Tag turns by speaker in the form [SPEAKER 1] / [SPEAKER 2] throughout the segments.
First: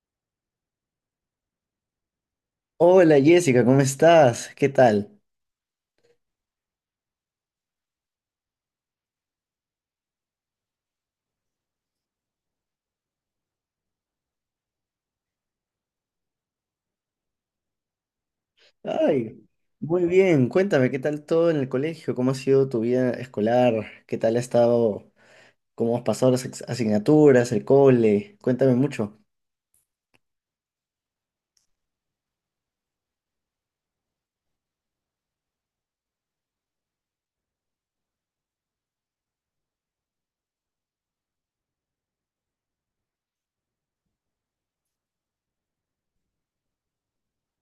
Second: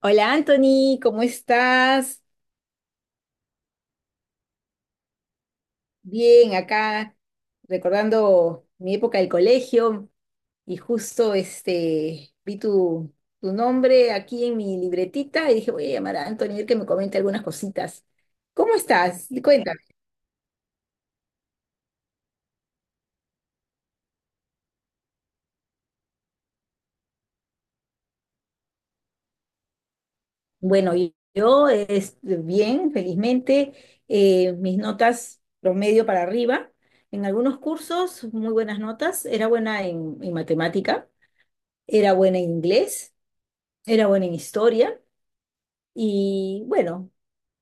[SPEAKER 1] Hola Anthony, ¿cómo estás?
[SPEAKER 2] Hola Jessica, ¿cómo estás? ¿Qué tal?
[SPEAKER 1] Bien, acá recordando mi época del colegio y justo vi tu nombre aquí en mi libretita y dije voy a llamar a Anthony a ver que me comente algunas cositas. ¿Cómo estás?
[SPEAKER 2] Ay,
[SPEAKER 1] Cuéntame.
[SPEAKER 2] muy bien. Cuéntame, ¿qué tal todo en el colegio? ¿Cómo ha sido tu vida escolar? ¿Qué tal ha estado? ¿Cómo has pasado asignaturas, el cole? Cuéntame mucho.
[SPEAKER 1] Bueno, yo bien, felizmente, mis notas promedio para arriba. En algunos cursos, muy buenas notas. Era buena en matemática, era buena en inglés, era buena en historia. Y bueno,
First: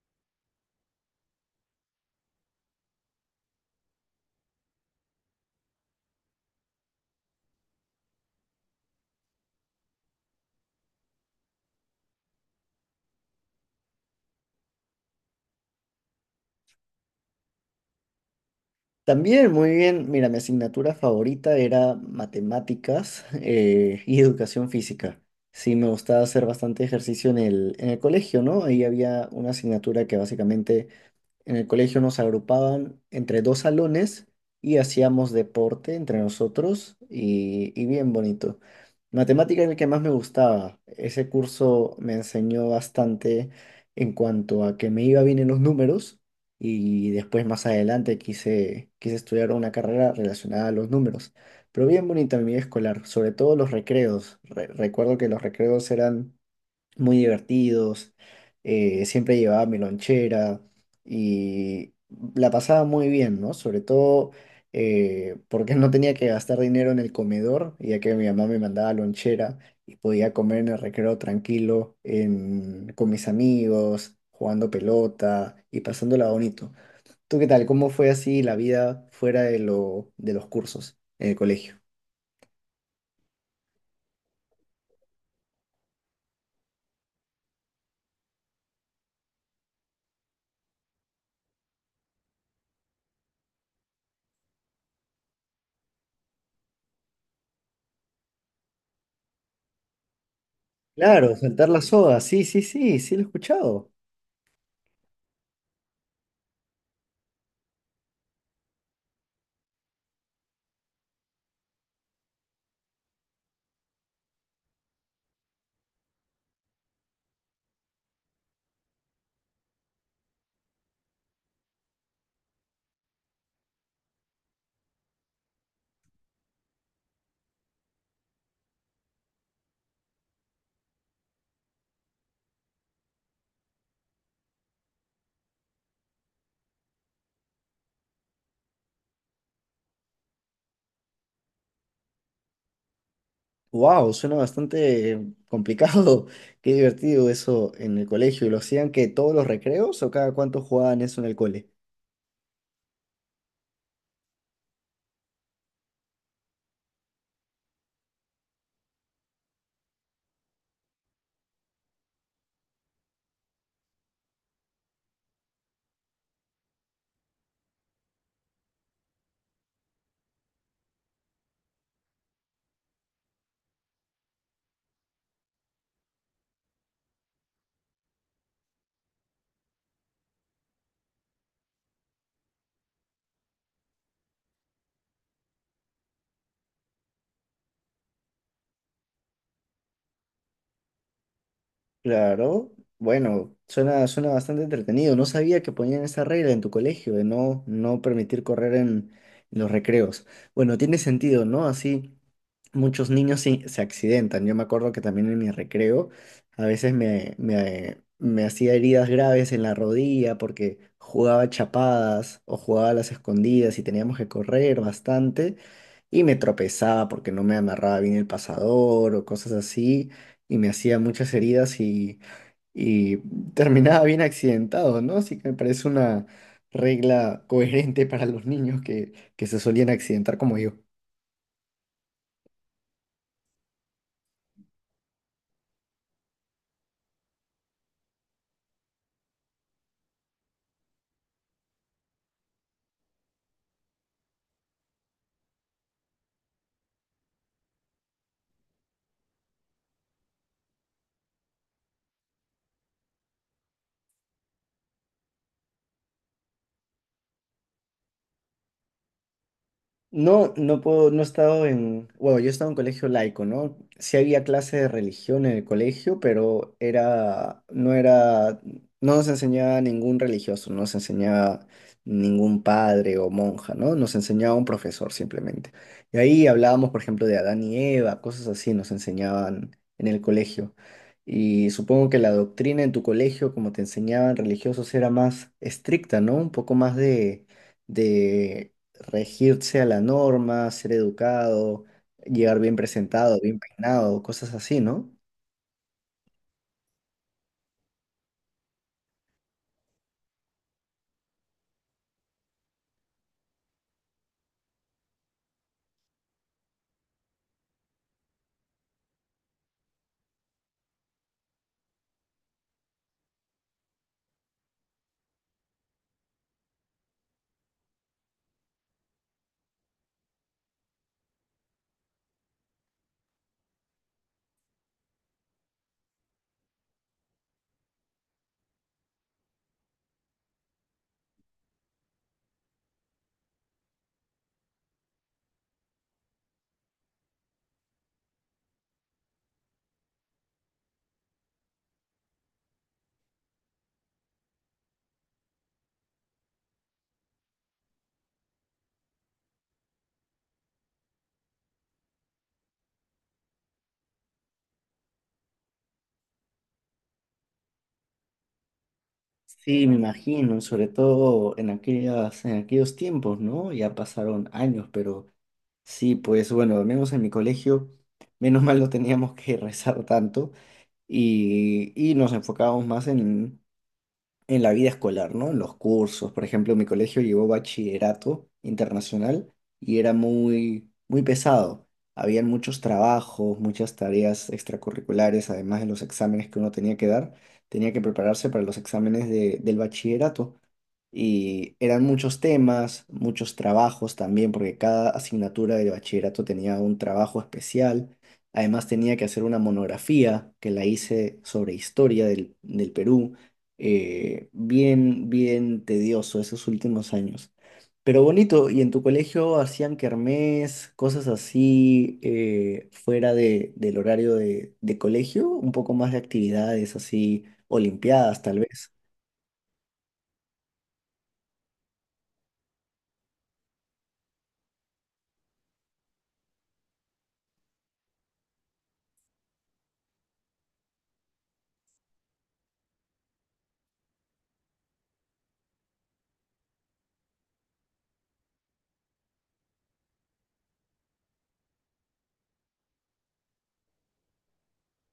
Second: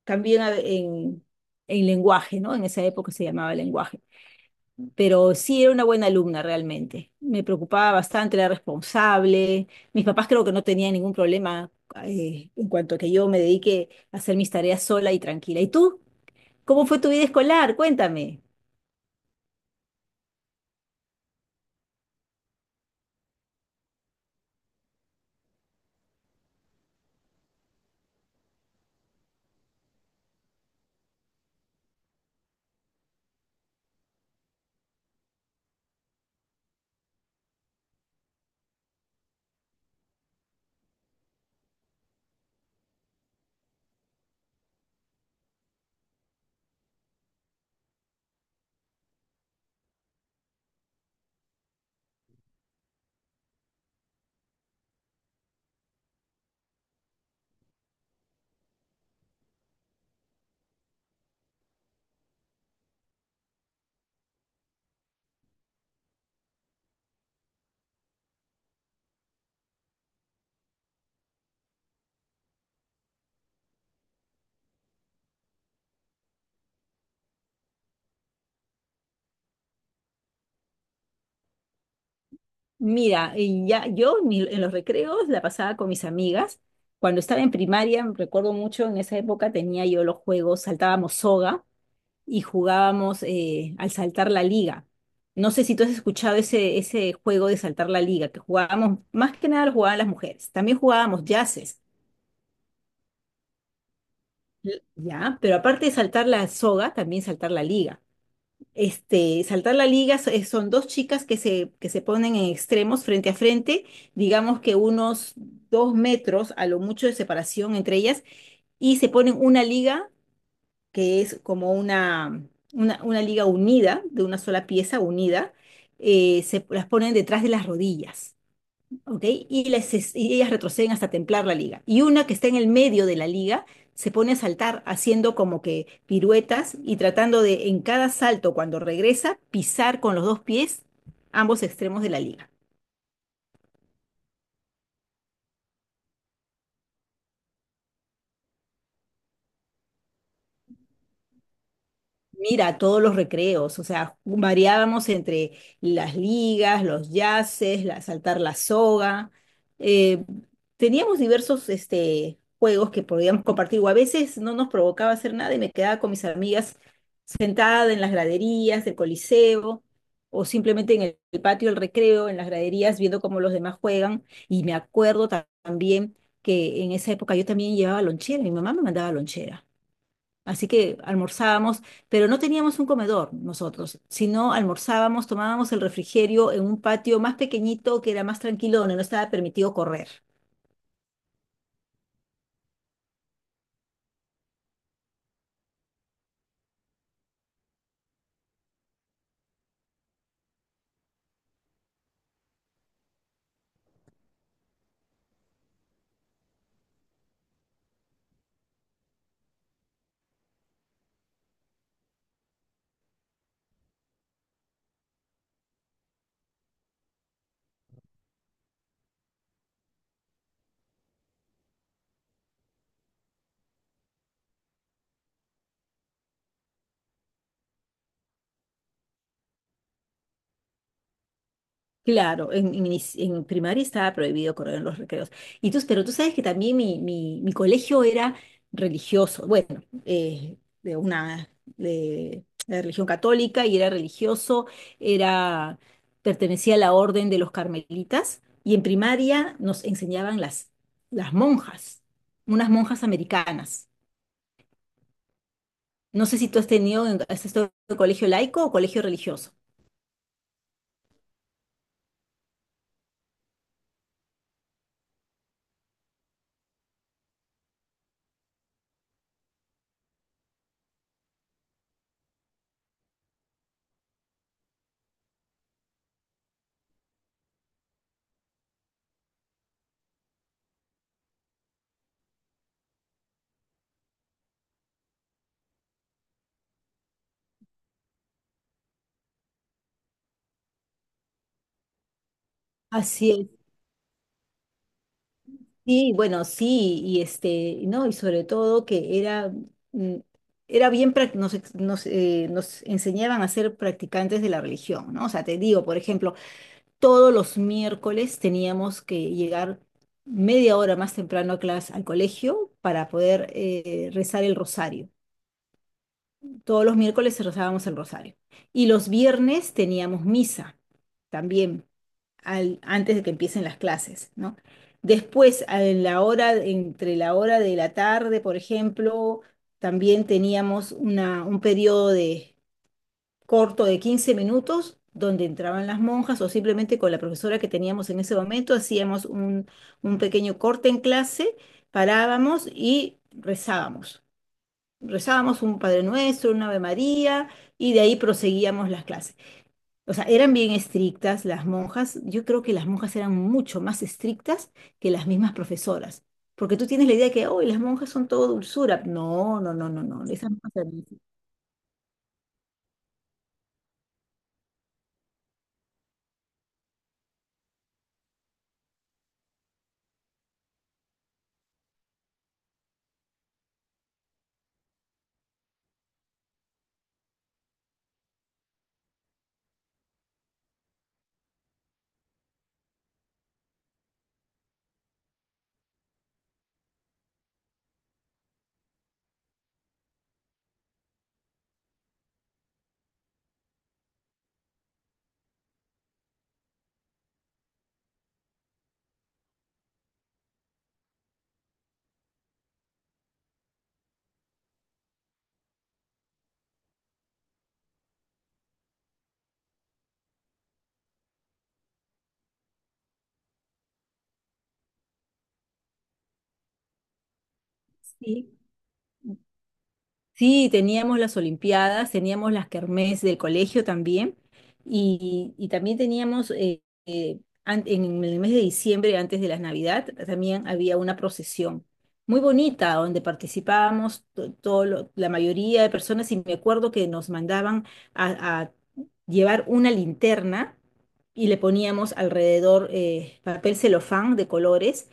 [SPEAKER 1] también en lenguaje, ¿no? En esa época se llamaba lenguaje. Pero sí era una buena alumna realmente. Me preocupaba bastante, era responsable. Mis papás creo que no tenían ningún problema en cuanto a que yo me dedique a hacer mis tareas sola y tranquila. ¿Y tú? ¿Cómo fue tu vida escolar? Cuéntame.
[SPEAKER 2] También, muy bien. Mira, mi asignatura favorita era matemáticas y educación física. Sí, me gustaba hacer bastante ejercicio en el colegio, ¿no? Ahí había una asignatura que básicamente en el colegio nos agrupaban entre dos salones y hacíamos deporte entre nosotros y bien bonito. Matemática era el que más me gustaba. Ese curso me enseñó bastante en cuanto a que me iba bien en los números y después más adelante quise estudiar una carrera relacionada a los números. Pero bien bonita mi vida escolar, sobre todo los recreos. Recuerdo que los recreos eran muy divertidos, siempre llevaba mi lonchera y la pasaba muy bien, ¿no? Sobre todo porque no tenía que gastar dinero en el comedor, ya que mi mamá me mandaba lonchera y podía comer en el recreo tranquilo, con mis amigos, jugando pelota y pasándola bonito. ¿Tú qué tal? ¿Cómo fue así la vida fuera de de los cursos en el colegio?
[SPEAKER 1] Mira, y ya, yo en los recreos la pasaba con mis amigas. Cuando estaba en primaria, me recuerdo mucho, en esa época tenía yo los juegos, saltábamos soga y jugábamos al saltar la liga. No sé si tú has escuchado ese juego de saltar la liga, que jugábamos, más que nada lo jugaban las mujeres. También jugábamos
[SPEAKER 2] Claro, saltar la
[SPEAKER 1] yaces,
[SPEAKER 2] soga, sí, sí, sí, sí lo he escuchado.
[SPEAKER 1] ¿ya? Pero aparte de saltar la soga, también saltar la liga. Este, saltar la liga son dos chicas que se ponen en extremos frente a frente, digamos que unos dos metros a lo mucho de separación entre ellas, y se ponen una liga que es como una liga unida, de una sola pieza unida, se las ponen detrás de las rodillas, ¿ok? Y, ellas retroceden hasta templar la liga. Y una que está en el medio de la liga se pone a saltar haciendo como que piruetas y tratando de en cada salto, cuando regresa, pisar con los dos pies ambos extremos de la liga.
[SPEAKER 2] Wow, suena bastante complicado. Qué divertido eso en el colegio. ¿Lo hacían que todos los recreos o cada cuánto jugaban eso en el cole?
[SPEAKER 1] Mira, todos los recreos, o sea, variábamos entre las ligas, los yaces, saltar la soga. eh, teníamos diversos juegos que podíamos compartir, o a veces no nos provocaba hacer nada y me quedaba con mis amigas sentada en las graderías del Coliseo, o simplemente en el patio del recreo, en las graderías, viendo cómo los demás juegan. Y me acuerdo también que en esa época yo también llevaba lonchera, mi mamá me mandaba lonchera. Así que almorzábamos, pero no teníamos un comedor nosotros, sino almorzábamos, tomábamos el refrigerio en un patio más pequeñito que era más tranquilo, donde no estaba permitido correr.
[SPEAKER 2] Claro, bueno, suena, suena bastante entretenido. No sabía que ponían esa regla en tu colegio de no permitir correr en los recreos. Bueno, tiene sentido, ¿no? Así muchos niños sí se accidentan. Yo me acuerdo que también en mi recreo a veces me hacía heridas graves en la rodilla porque jugaba chapadas o jugaba a las escondidas y teníamos que correr bastante y me tropezaba porque no me amarraba bien el pasador o cosas así y me hacía muchas heridas y terminaba bien accidentado, ¿no? Así que me parece una regla coherente para los niños que se solían accidentar como yo.
[SPEAKER 1] Claro, en primaria estaba prohibido correr en los recreos. Pero tú sabes que también mi colegio era religioso, bueno, de religión católica y era religioso, era, pertenecía a la orden de los carmelitas y en primaria nos enseñaban las monjas, unas monjas americanas. No sé si tú has tenido, has estado en colegio laico o colegio religioso.
[SPEAKER 2] No, no puedo, no he estado en, bueno, yo he estado en un colegio laico, ¿no? Sí había clase de religión en el colegio, pero no era, no nos enseñaba ningún religioso, no nos enseñaba ningún padre o monja, ¿no? Nos enseñaba un profesor simplemente. Y ahí hablábamos, por ejemplo, de Adán y Eva, cosas así nos enseñaban en el colegio. Y supongo que la doctrina en tu colegio, como te enseñaban religiosos, era más estricta, ¿no? Un poco más de regirse a la norma, ser educado, llegar bien presentado,
[SPEAKER 1] Así
[SPEAKER 2] bien peinado, cosas así, ¿no?
[SPEAKER 1] sí, bueno, sí, y no, y sobre todo que era, mm, era bien, nos enseñaban a ser practicantes de la religión, ¿no? O sea, te digo, por ejemplo, todos los miércoles teníamos que llegar media hora más temprano a clase, al colegio para poder rezar el rosario. Todos los miércoles rezábamos el rosario. Y los viernes teníamos misa también, antes de que empiecen las clases, ¿no? Después, a en la hora, entre la hora de la tarde, por ejemplo, también teníamos un periodo corto de 15 minutos donde entraban las monjas o simplemente con la profesora que teníamos en ese momento hacíamos un pequeño corte en clase, parábamos y rezábamos un Padre Nuestro, una Ave María, y de ahí proseguíamos las clases. O sea, eran bien estrictas las monjas. Yo creo que las monjas eran mucho más estrictas que las mismas profesoras. Porque tú tienes la idea de que, ¡oh!, las monjas son todo dulzura. No, no,
[SPEAKER 2] Sí,
[SPEAKER 1] no,
[SPEAKER 2] me
[SPEAKER 1] no, no. Esas
[SPEAKER 2] imagino,
[SPEAKER 1] monjas
[SPEAKER 2] sobre
[SPEAKER 1] eran-
[SPEAKER 2] todo en aquellos tiempos, ¿no? Ya pasaron años, pero sí, pues bueno, al menos en mi colegio, menos mal no teníamos que rezar tanto y nos enfocábamos más en la vida escolar, ¿no? En los cursos, por ejemplo, mi colegio llevó bachillerato internacional y era muy pesado. Habían muchos trabajos, muchas tareas extracurriculares, además de los exámenes que uno tenía que dar, tenía que prepararse para los exámenes del bachillerato. Y eran muchos temas, muchos trabajos también, porque cada asignatura de bachillerato tenía un trabajo especial. Además tenía que hacer una monografía que la hice sobre historia del Perú. Bien, bien tedioso esos últimos años. Pero bonito, ¿y en tu colegio hacían kermés, cosas así, fuera del horario de colegio? Un poco más de actividades así, olimpiadas
[SPEAKER 1] Sí,
[SPEAKER 2] tal vez.
[SPEAKER 1] sí, teníamos las olimpiadas, teníamos las kermés del colegio también, y también teníamos en el mes de diciembre, antes de las Navidad, también había una procesión muy bonita donde participábamos la mayoría de personas, y me acuerdo que nos mandaban a, llevar una linterna y le poníamos alrededor papel celofán de colores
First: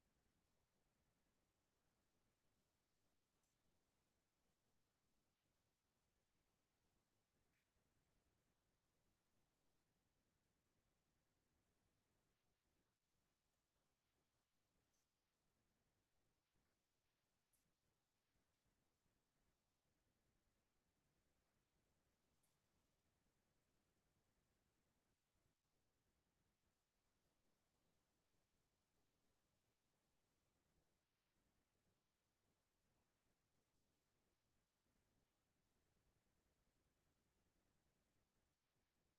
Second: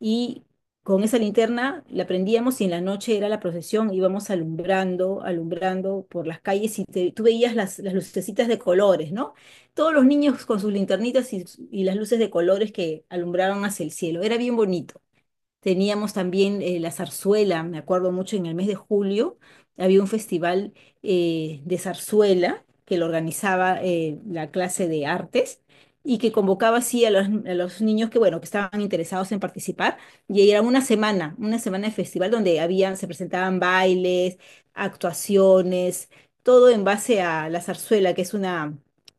[SPEAKER 1] y con esa linterna la prendíamos y en la noche era la procesión, íbamos alumbrando, alumbrando por las calles y tú veías las lucecitas de colores, ¿no? Todos los niños con sus linternitas y las luces de colores que alumbraban hacia el cielo, era bien bonito. Teníamos también la zarzuela, me acuerdo mucho, en el mes de julio había un festival de zarzuela que lo organizaba la clase de artes y que convocaba así a a los niños que, bueno, que estaban interesados en participar. Y ahí era una semana de festival donde había, se presentaban bailes, actuaciones, todo en base a la zarzuela, que es una,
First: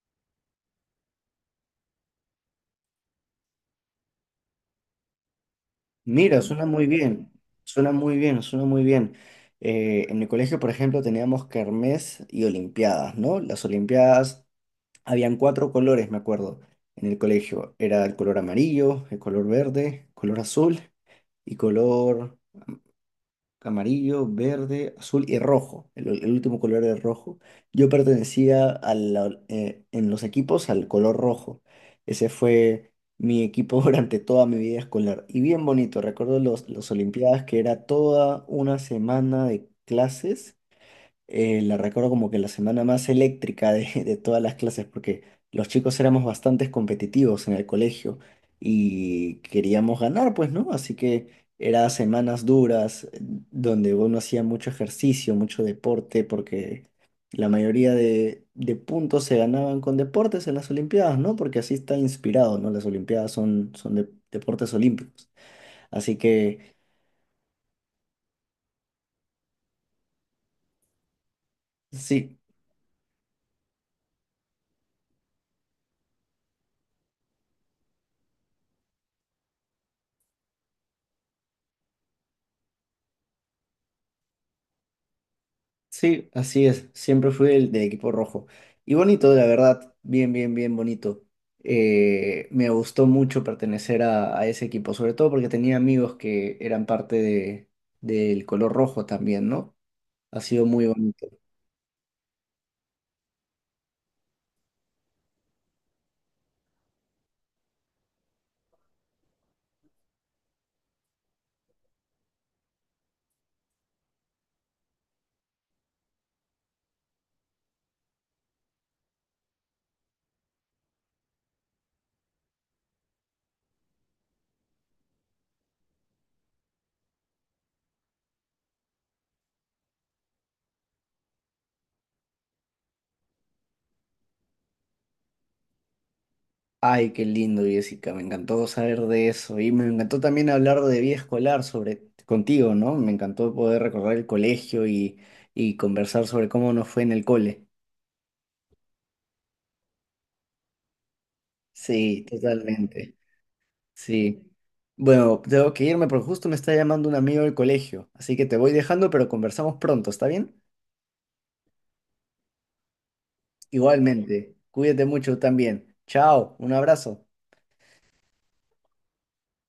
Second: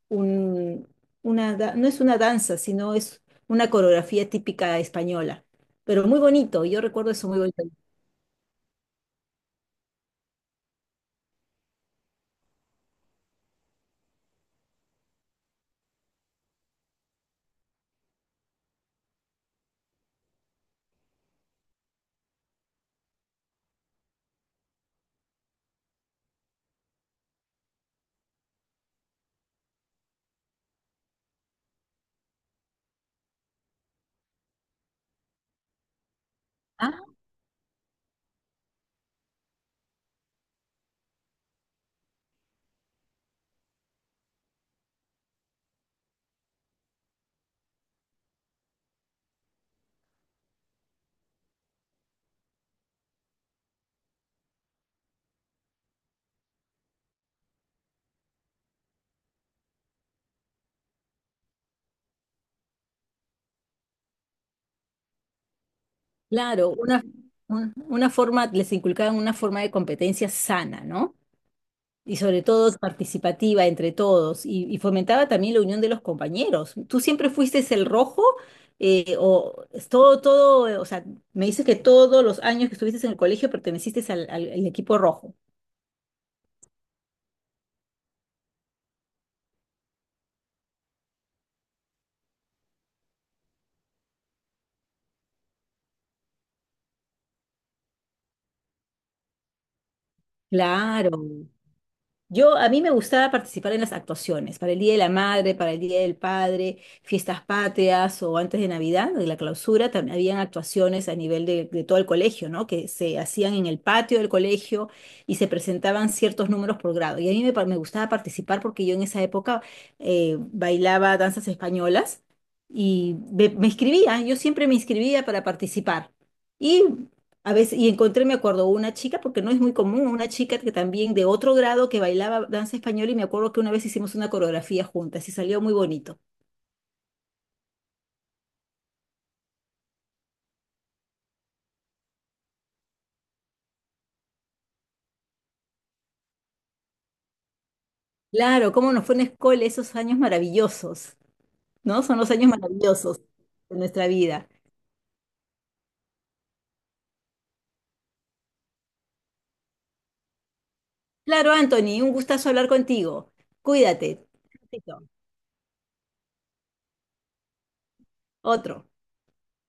[SPEAKER 1] un- una, da- no es una danza, sino es una coreografía típica española, pero muy
[SPEAKER 2] Mira, suena
[SPEAKER 1] bonito, yo
[SPEAKER 2] muy
[SPEAKER 1] recuerdo eso
[SPEAKER 2] bien,
[SPEAKER 1] muy bonito.
[SPEAKER 2] suena muy bien, suena muy bien. En mi colegio, por ejemplo, teníamos kermés y olimpiadas, ¿no? Las olimpiadas, habían cuatro colores, me acuerdo, en el colegio. Era el color amarillo, el color verde, color azul y color amarillo, verde, azul y rojo. El último color era rojo. Yo pertenecía a en los equipos al color rojo. Ese fue mi equipo durante toda mi vida escolar. Y bien bonito. Recuerdo las
[SPEAKER 1] Ah,
[SPEAKER 2] Olimpiadas que era toda una semana de clases la recuerdo como que la semana más eléctrica de, de todas las clases, porque los chicos éramos bastante competitivos en el colegio y queríamos ganar, pues, ¿no? Así que eran semanas duras, donde uno hacía mucho ejercicio, mucho deporte, porque la mayoría de puntos se ganaban con deportes en las Olimpiadas, ¿no? Porque así está inspirado, ¿no? Las Olimpiadas son, son deportes olímpicos. Así
[SPEAKER 1] claro,
[SPEAKER 2] que...
[SPEAKER 1] una forma, les inculcaban una forma de competencia sana, ¿no? Y
[SPEAKER 2] Sí,
[SPEAKER 1] sobre todo participativa entre todos, y fomentaba también la unión de los compañeros. ¿Tú siempre fuiste el rojo? O sea, me dices que todos los años que estuviste en el colegio perteneciste al equipo rojo.
[SPEAKER 2] sí, así es. Siempre fui el del equipo rojo. Y bonito, la verdad. Bien, bien, bien bonito. Me gustó mucho pertenecer a ese equipo, sobre todo porque tenía amigos que eran parte del color rojo también, ¿no? Ha sido muy
[SPEAKER 1] Claro,
[SPEAKER 2] bonito.
[SPEAKER 1] yo, a mí me gustaba participar en las actuaciones, para el Día de la Madre, para el Día del Padre, fiestas patrias o antes de Navidad, de la clausura, también habían actuaciones a nivel de todo el colegio, ¿no? Que se hacían en el patio del colegio y se presentaban ciertos números por grado. Y a mí me gustaba participar porque yo en esa época bailaba danzas españolas me inscribía, yo siempre me inscribía para participar. Y encontré, me acuerdo, una chica, porque no es muy común, una chica que también de otro grado que bailaba danza española y me acuerdo que una vez hicimos una coreografía juntas y salió muy bonito.
[SPEAKER 2] Ay, qué lindo, Jessica. Me encantó saber de eso. Y me encantó también hablar de vida escolar sobre contigo, ¿no? Me encantó poder recordar el colegio y conversar sobre cómo nos fue en el cole.
[SPEAKER 1] Claro, cómo nos fue en la escuela esos años maravillosos, ¿no? Son
[SPEAKER 2] Sí,
[SPEAKER 1] los años
[SPEAKER 2] totalmente.
[SPEAKER 1] maravillosos de nuestra
[SPEAKER 2] Sí.
[SPEAKER 1] vida.
[SPEAKER 2] Bueno, tengo que irme porque justo me está llamando un amigo del colegio. Así que te voy dejando, pero conversamos pronto, ¿está bien?
[SPEAKER 1] Claro, Anthony, un gustazo hablar contigo. Cuídate.
[SPEAKER 2] Igualmente.
[SPEAKER 1] Besito.
[SPEAKER 2] Cuídate mucho también. Chao, un abrazo.
[SPEAKER 1] Otro.